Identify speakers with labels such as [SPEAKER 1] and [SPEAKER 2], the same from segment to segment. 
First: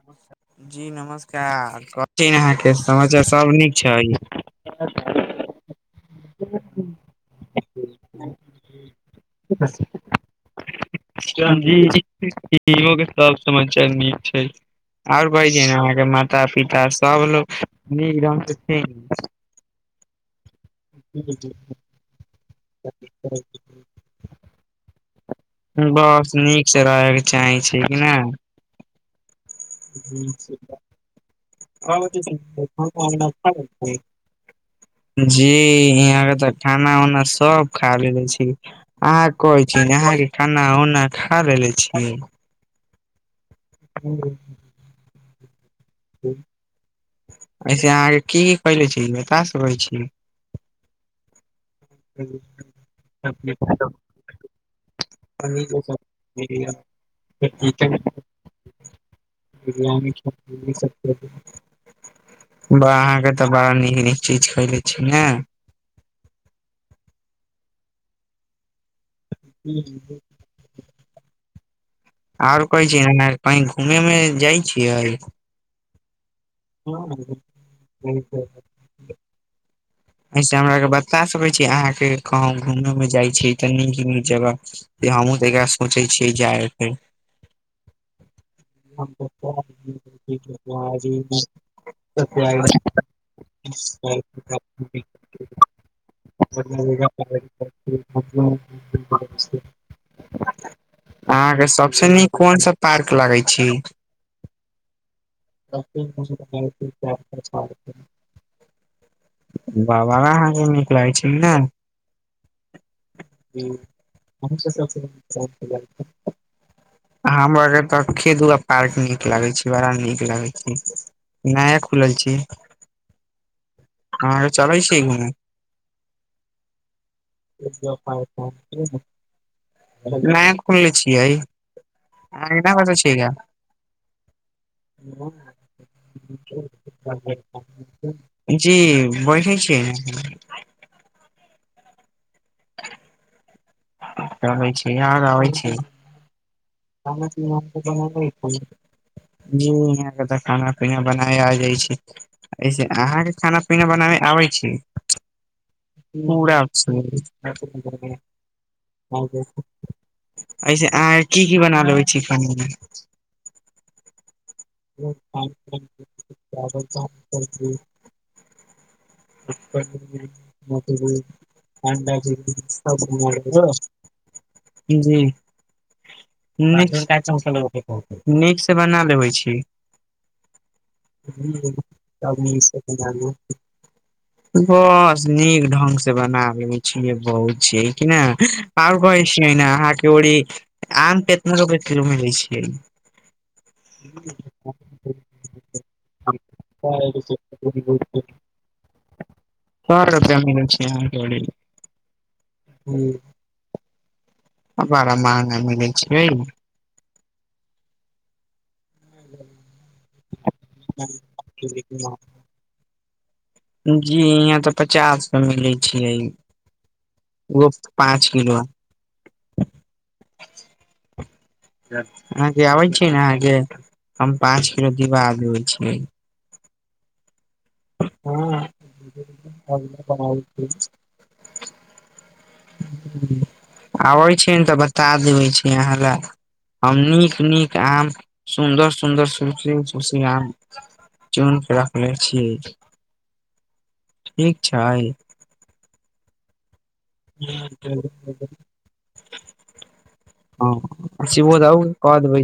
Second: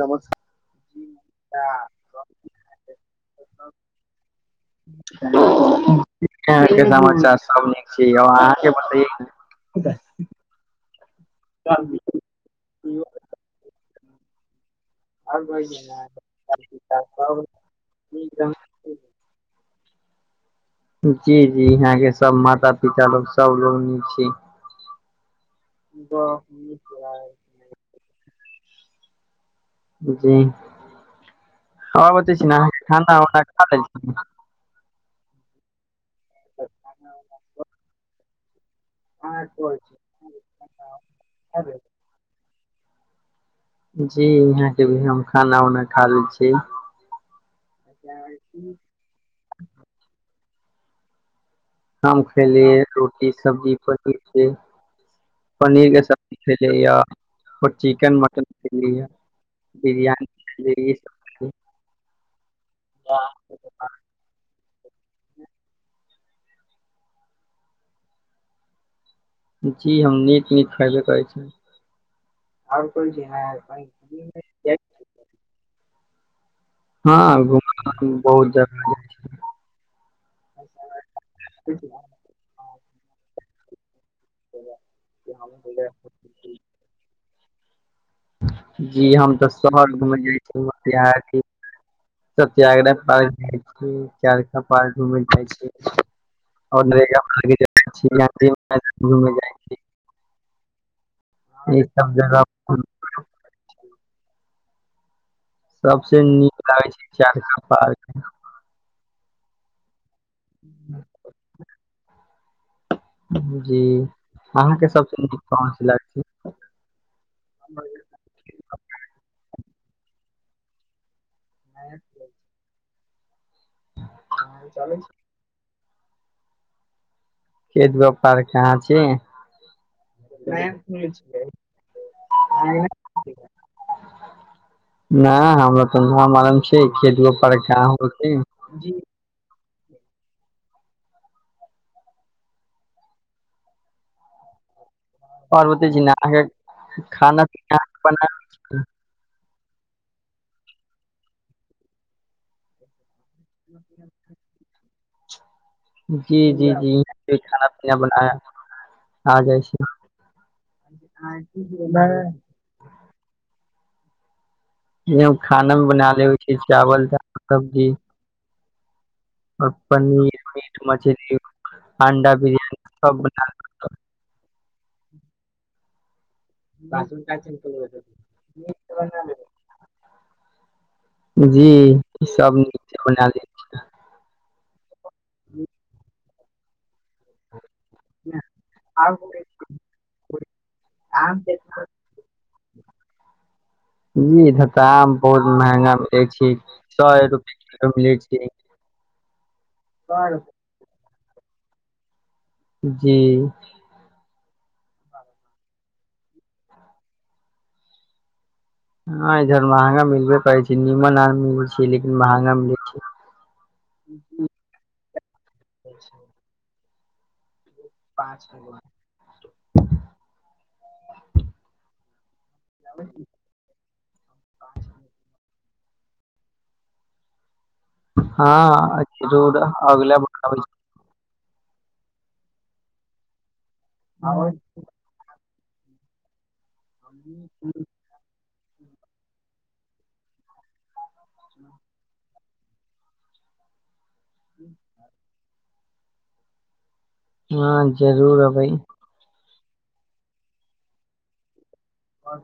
[SPEAKER 1] नमस्का
[SPEAKER 2] जी नमस्कार कहै छी अहाँके समाचार सब नीक छै
[SPEAKER 1] यहा के समाचार सब नीक छै अहाँके बताइ
[SPEAKER 2] हँ जी इहो के सब समाचार नीक छै आओर कहै छै ने अहाँके माता पिता सबलोक नीक ढंगग से छिये
[SPEAKER 1] जी जी यहाँ के सब माता पिता लोग सब लोग नीक छै
[SPEAKER 2] बस नीक से रहयके चाहे छै कि नहि ह
[SPEAKER 1] जी और बतै छी ने अहाँके खाना उना खा लेल
[SPEAKER 2] [unintelligible]
[SPEAKER 1] छी
[SPEAKER 2] जी यहाँ के त खाना उना सब खा लेलेे छी अहाँ कहे छी अहाँ के खाना उना खा लेले छीयै
[SPEAKER 1] जी यहाँ के भी हम खाना उना खा ले छियै
[SPEAKER 2] ऐसे अहाँके की कले छी बता सकै छी
[SPEAKER 1] हम खयलिये रोटी सब्जी पनीर के पनीर के सब्जी खलीये या आओर चिकेन मटन खलीये या
[SPEAKER 2] बिरयानी
[SPEAKER 1] बिरियानी खेलियै ई सब
[SPEAKER 2] [unintelligible] बाह अहाँके तऽ बड़ा नीक नीक चीज खयले छी ने
[SPEAKER 1] जी हम नीक नीक खायबे करै छी
[SPEAKER 2] आरो कहै छी ने कही घूमे मे जाइ छियै
[SPEAKER 1] हँ घुमे बहुत जगह जाय छियै
[SPEAKER 2] ऐसे हमरा के बता सकै छी अहाँ के कहंँ घूमे उमें जाय छियै त नीक नीक जगह हमहूँ तइका सोचे छियै जाय के
[SPEAKER 1] जी हम तऽ शहर घुम ल जाय छीह [unintelligible] स त्यागरा पार्क जाइ छै चारखा पार्क
[SPEAKER 2] जायके
[SPEAKER 1] घुमय जाइ छै
[SPEAKER 2] लगेगा पार्क
[SPEAKER 1] जाइ
[SPEAKER 2] पर, हमको नहीं पता उसके।
[SPEAKER 1] छी [unintelligible]
[SPEAKER 2] अहाँके
[SPEAKER 1] छी ई
[SPEAKER 2] सभसँ
[SPEAKER 1] सब
[SPEAKER 2] नीक कोनसा
[SPEAKER 1] जगह
[SPEAKER 2] पार्क लगै छी
[SPEAKER 1] सबस नीक लागे छै चारखा पार्क
[SPEAKER 2] बाबा अहाँके नीक लागै छै ने
[SPEAKER 1] जी अहाँके सबसे नीक कोन चीज लागै छै
[SPEAKER 2] [unintelligible] हमर एकर खेत दु पार्क नीक लगे छै बड़ा नीक लगै छै नया खुलल छै हँ चलै छी घुमे
[SPEAKER 1] खेत गो पार कहाँ छी
[SPEAKER 2] नया खुलले छियै अहाँके नहि पता छै का
[SPEAKER 1] [unintelligible] नह हमरा त मालूम छिय खेतो उ पार का होतेय
[SPEAKER 2] जी बढ़िया छियै कहै छी आर आबै छी
[SPEAKER 1] कि नहि [inaudible]
[SPEAKER 2] त [inaudible] जी यहाँ के त खाना पीना बनाय आ जाइ छै ऐसे अहाँके खाना पीना बनाबे आबै छी [inaudible]
[SPEAKER 1] जी जी जी खाना पीना बना आ जाइ
[SPEAKER 2] ऐसे अहाँ के की की बना लेबै छी खाना मे
[SPEAKER 1] खाना मे बना ले छै चावल दाल सब्जी और पनीर
[SPEAKER 2] म
[SPEAKER 1] मीट मछली अंडा बिरियानी सब बना
[SPEAKER 2] [inaudible] जी निकस नीक से बना लेबे छी
[SPEAKER 1] जी सब नीक बना ले
[SPEAKER 2] [unintelligible] बस नीक ढंग से बनाबैय छिये बहु छिये कि न आओर कहै छिय न अहाँ के ओरी आम के कितना रुपए किलो मिलै मे दय छियै
[SPEAKER 1] [unintelligible] जी आम बहुत महंगा मिलै छिय सए रुपए किलो मिलै छिय
[SPEAKER 2] सौ रुपैआ मिलै छैहाँ
[SPEAKER 1] जी
[SPEAKER 2] बड़ा महंगा मिलै छै
[SPEAKER 1] ह इधर महंगा मिलबे पे छै निमन आ मिल लेकिन महंगा मिले छ
[SPEAKER 2] जी यहाँ तऽ पचास स मिलै छै पाँच किलो अहाँके आबै छीय ने अहाँके हम पाँच किलो दिवा देै छिय
[SPEAKER 1] हँ अछू आबि लब
[SPEAKER 2] आबै छी ने तऽ बता देबै छी अहाँ लए हम नीक नीक आम सुन्दर सुन्दर ससी तसी आम चुन के रखले छीय ठीक छै
[SPEAKER 1] हँ जरूर अबै
[SPEAKER 2] हँ बत आ क देबै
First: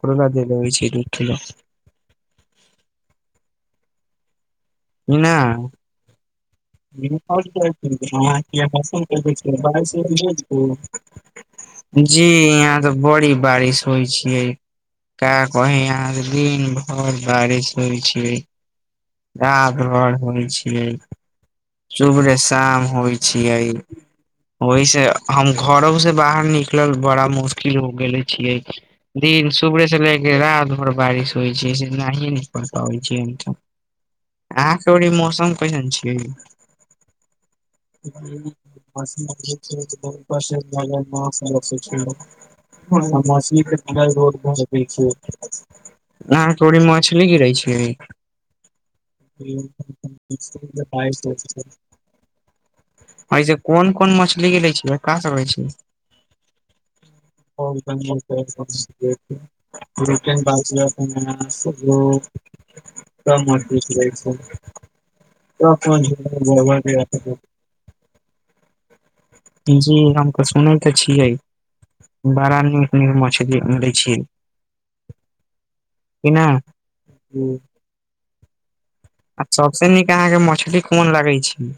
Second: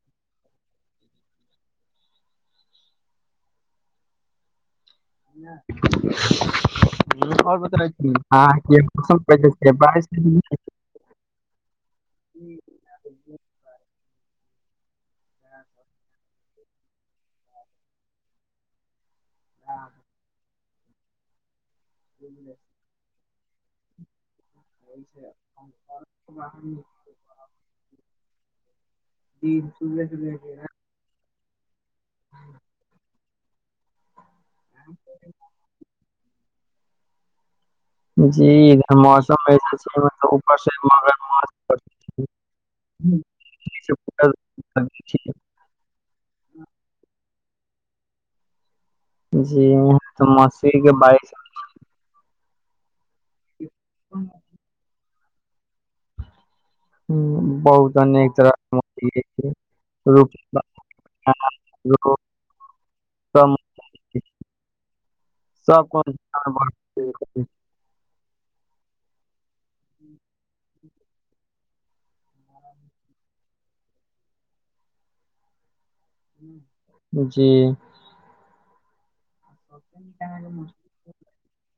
[SPEAKER 2] करुआ तेल लबै छिय दू किलो
[SPEAKER 1] नहि
[SPEAKER 2] क छै
[SPEAKER 1] मौसम कैसे छै बारिश के दिन छै?
[SPEAKER 2] [inaudible] जी यहाँ त बड़ी बारिश होइ छिय का कही अहाँ के दिन भर बारिश होइ छै रात भर होइ छिय सुबरह शाम होइ छियै ओहि से हम घरो से बाहर निकलल बड़ा मुश्किल हो गेले छियै दिन सुबह से ले के रात आर बारिश होइ छै से एनाही नहि पड़ पाबै छै अहाँके ओड़ी मौसम कैसन छिय [inaudible]
[SPEAKER 1] जी इधर मौसम
[SPEAKER 2] मछली
[SPEAKER 1] ऐसे छै मतलब ऊपर से
[SPEAKER 2] मे पुरा रोड भरि गेल
[SPEAKER 1] मगर
[SPEAKER 2] छिय अहाँके ओड़ी मछली गिरै छै
[SPEAKER 1] जी य त मछरी के बारिश
[SPEAKER 2] च [inaudible] ऐसे कोन कोन मछली गिरै छियै का का होय छै [unintelligible]
[SPEAKER 1] हम्म, बहुत अनेक तरह के मछली छै रुपना
[SPEAKER 2] [unintelligible] क
[SPEAKER 1] सब
[SPEAKER 2] मजबू रहै छै
[SPEAKER 1] सब कोनो जीवन में
[SPEAKER 2] [unintelligible]
[SPEAKER 1] बढ़ते [unintelligible]
[SPEAKER 2] जी हमक सुनै तऽ छियै बड़ा नीक नीक मछरी दै छियै
[SPEAKER 1] [unintelligible]
[SPEAKER 2] कि ना
[SPEAKER 1] जी
[SPEAKER 2] हूँ आ सभसँ नीक अहाँके मछली कोन लगै छै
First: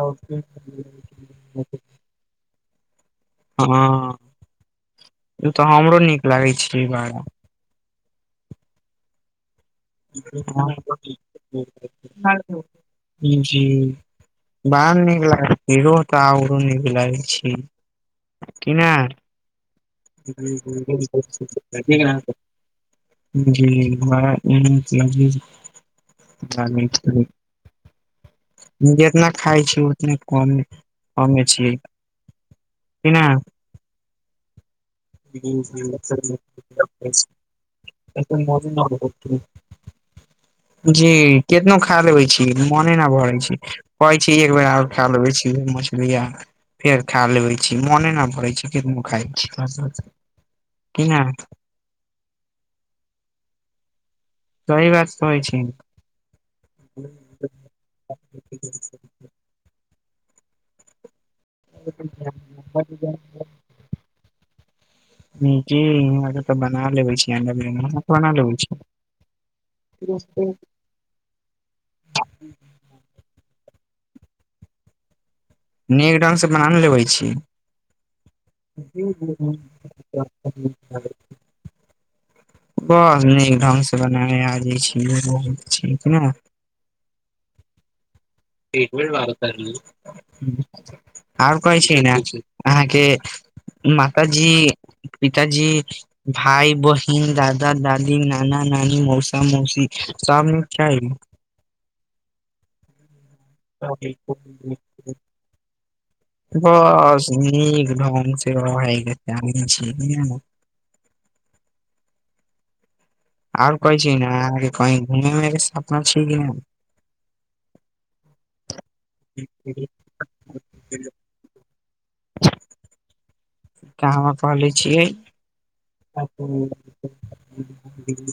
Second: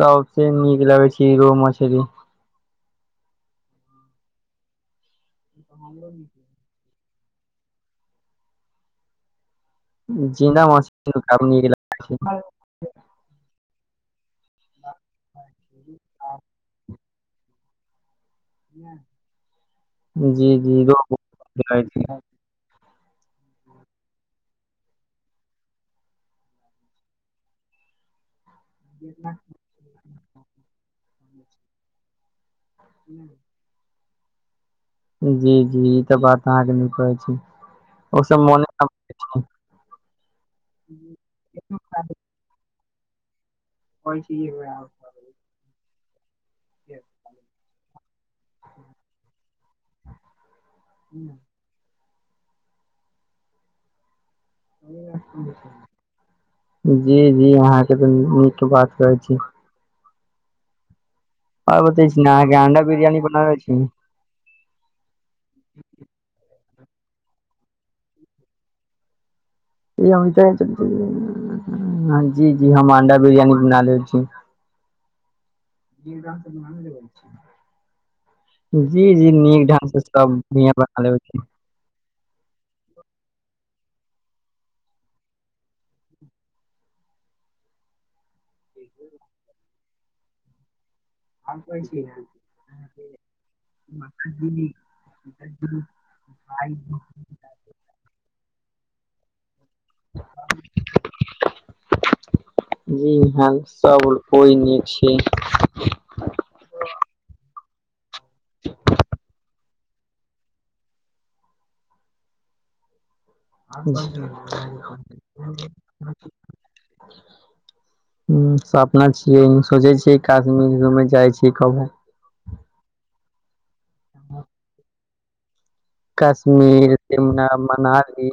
[SPEAKER 1] सबसे नीक लगै छै रोह मछली
[SPEAKER 2] हँ ई तऽ हमरो नीक लागे छै ई बारा
[SPEAKER 1] जिन्दा मछली के काफी नीक लागै
[SPEAKER 2] जी बाहर नीक लागैत रोह तऽ हमरो नीक लागै छी की ना
[SPEAKER 1] छै जी जी रोहु
[SPEAKER 2] जी बड़ा [unintelligible] जितना खााय छिय उतने कमे छियै की ना
[SPEAKER 1] जी जी ई तऽ बात अहाँके नीक कहै छी ओ सब मोने ना पड़ै
[SPEAKER 2] [unintelligible]
[SPEAKER 1] छै।
[SPEAKER 2] जी केतनो खा लेबै छी मोने न भरै छी कहै छी एक बेर आर खा लेबै छी मछली आर फेर खा लेबै छी मने नहि पड़ै छै कनो खाइ छी क नहि सही बात कहै छी
[SPEAKER 1] जी जी अहाँके तऽ नीक बात कहै छी आर बताबे छी ने अहाँके अंडा बिरियानी बनाबै छी
[SPEAKER 2] जी आहाँके बना लेबे छी अण्डा बिरयानी आहाँ बना लेेबे छी
[SPEAKER 1] [unintelligible] जी जी हम अंडा बिरियानी बना लेब छी
[SPEAKER 2] नीक ढंग से बना न लेबे छी
[SPEAKER 1] जी जी नीक ढंग से सब इहे बना लेबे छी
[SPEAKER 2] बर नीक ढंग से बनाये आ जाय छी [unintelligible]
[SPEAKER 1] [unintelligible]
[SPEAKER 2] [unintelligible] आओर कहै छै ने अहाँके माताजी पिताजी भाइ बहिन ह दादा दादी नाना नानी मौसा मौसी सब निक छै
[SPEAKER 1] जी हँ सब कोइ निक छै
[SPEAKER 2] बस नीक ढंग से रहै के चाही छी आओर कहै छी ना आहाँ के कही
[SPEAKER 1] हूँ
[SPEAKER 2] घुम सपना छै कि नहि
[SPEAKER 1] ह स अपना छियै
[SPEAKER 2] नहि
[SPEAKER 1] सोचै छियै कश्मीर घू जाइ छीयै कब
[SPEAKER 2] का हमा कहलै छियै
[SPEAKER 1] कश्मीर शिमला मनाली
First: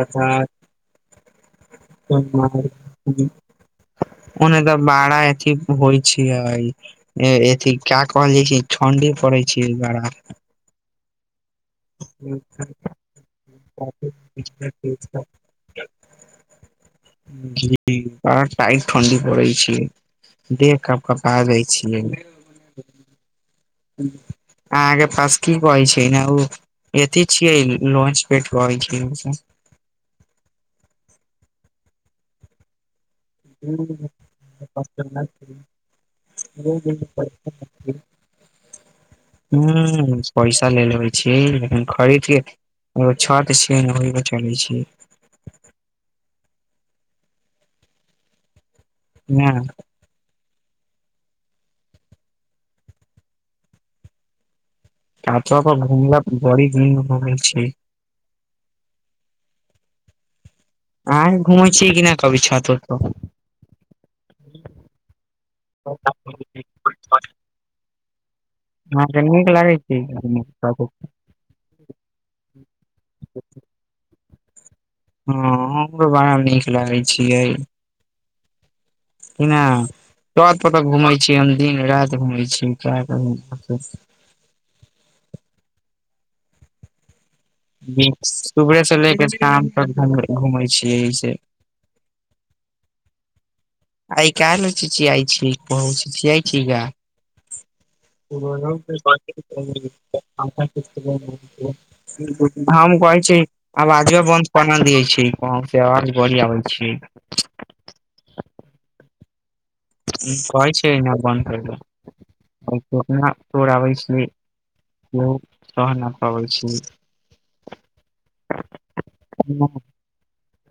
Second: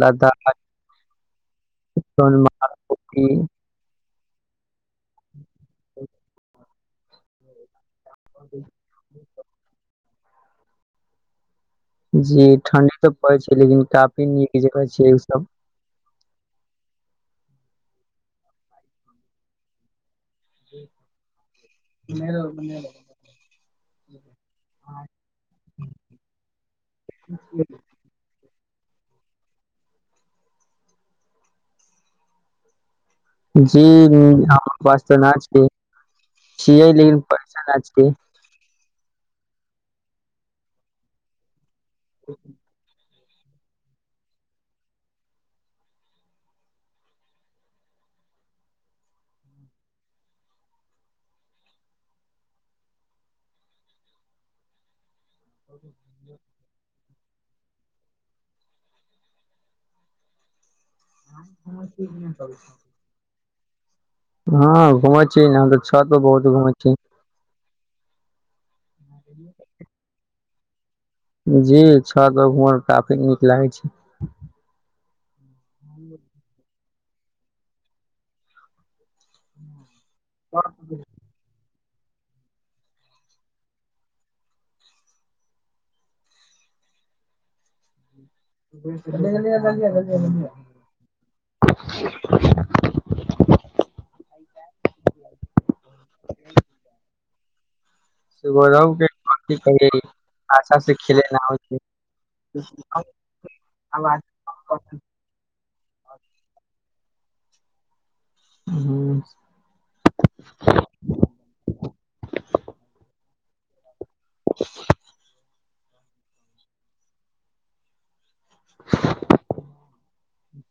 [SPEAKER 1] लदाख ऊटी
[SPEAKER 2] [unintelligible] ओने तऽ बड़ा एथी होइ छै एथी का कहल जाय छै ठण्डी पड़ै छी बड़ा
[SPEAKER 1] जी ठंडी तऽ पड़ै छै लेकिन काफी नीक जगह छै ई सब
[SPEAKER 2] जी आ इट [unintelligible] ठण्डी पड़े छै देह कपकपा जाय छियै अहाँके पास की कहै छै ने ओ एथी छियै लॉंचपेट कहै छियै हमसब
[SPEAKER 1] जी हम पास त नाचके छियै लेकिन पैसा नाचके
[SPEAKER 2] ह पैसा ले लेबै छीयै लेकिन खरीद छत छिय ने होय चलै छै हँ कतप घुमला बड़ी घुम घुम छै अहाँ घूमै छियै कि नहि कभी छत आओर पर
[SPEAKER 1] हँ घूमै छी न हम तछत पर बहुत घुमे छी
[SPEAKER 2] अहाँके हँ तऽ नीक लागै छै
[SPEAKER 1] जी छत पर घुमैले काफी नीक लागै छै
[SPEAKER 2] हँ हमरो बड़ामे नीक लगै छियै कि नहि तत घूमै छी हम दिन राति घूम छी सुबहे से ले के शाम तक घूमै छियै एहिस आइ काल छै चिचिआइ छी काहे चिचिआइ [unintelligible] हँ
[SPEAKER 1] छै
[SPEAKER 2] हम
[SPEAKER 1] गौरव के की कहियै आशा से खेले न होइ छै
[SPEAKER 2] कह छी आब बजब बन्द करना दइ छी वहाँ से आवाज बढ़िया होइ छै
[SPEAKER 1] हूँ
[SPEAKER 2] कहे छै न बन्द करल अपना तोड़ आबै छी ब सह न पाबै छी
[SPEAKER 1] [unintelligible]
[SPEAKER 2] हूँ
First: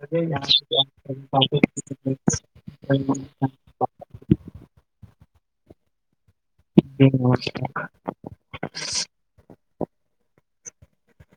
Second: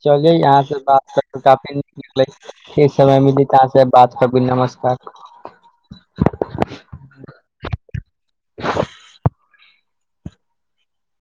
[SPEAKER 1] चल यह से समय बात करबू नमस्कार
[SPEAKER 2] ज [unintelligible]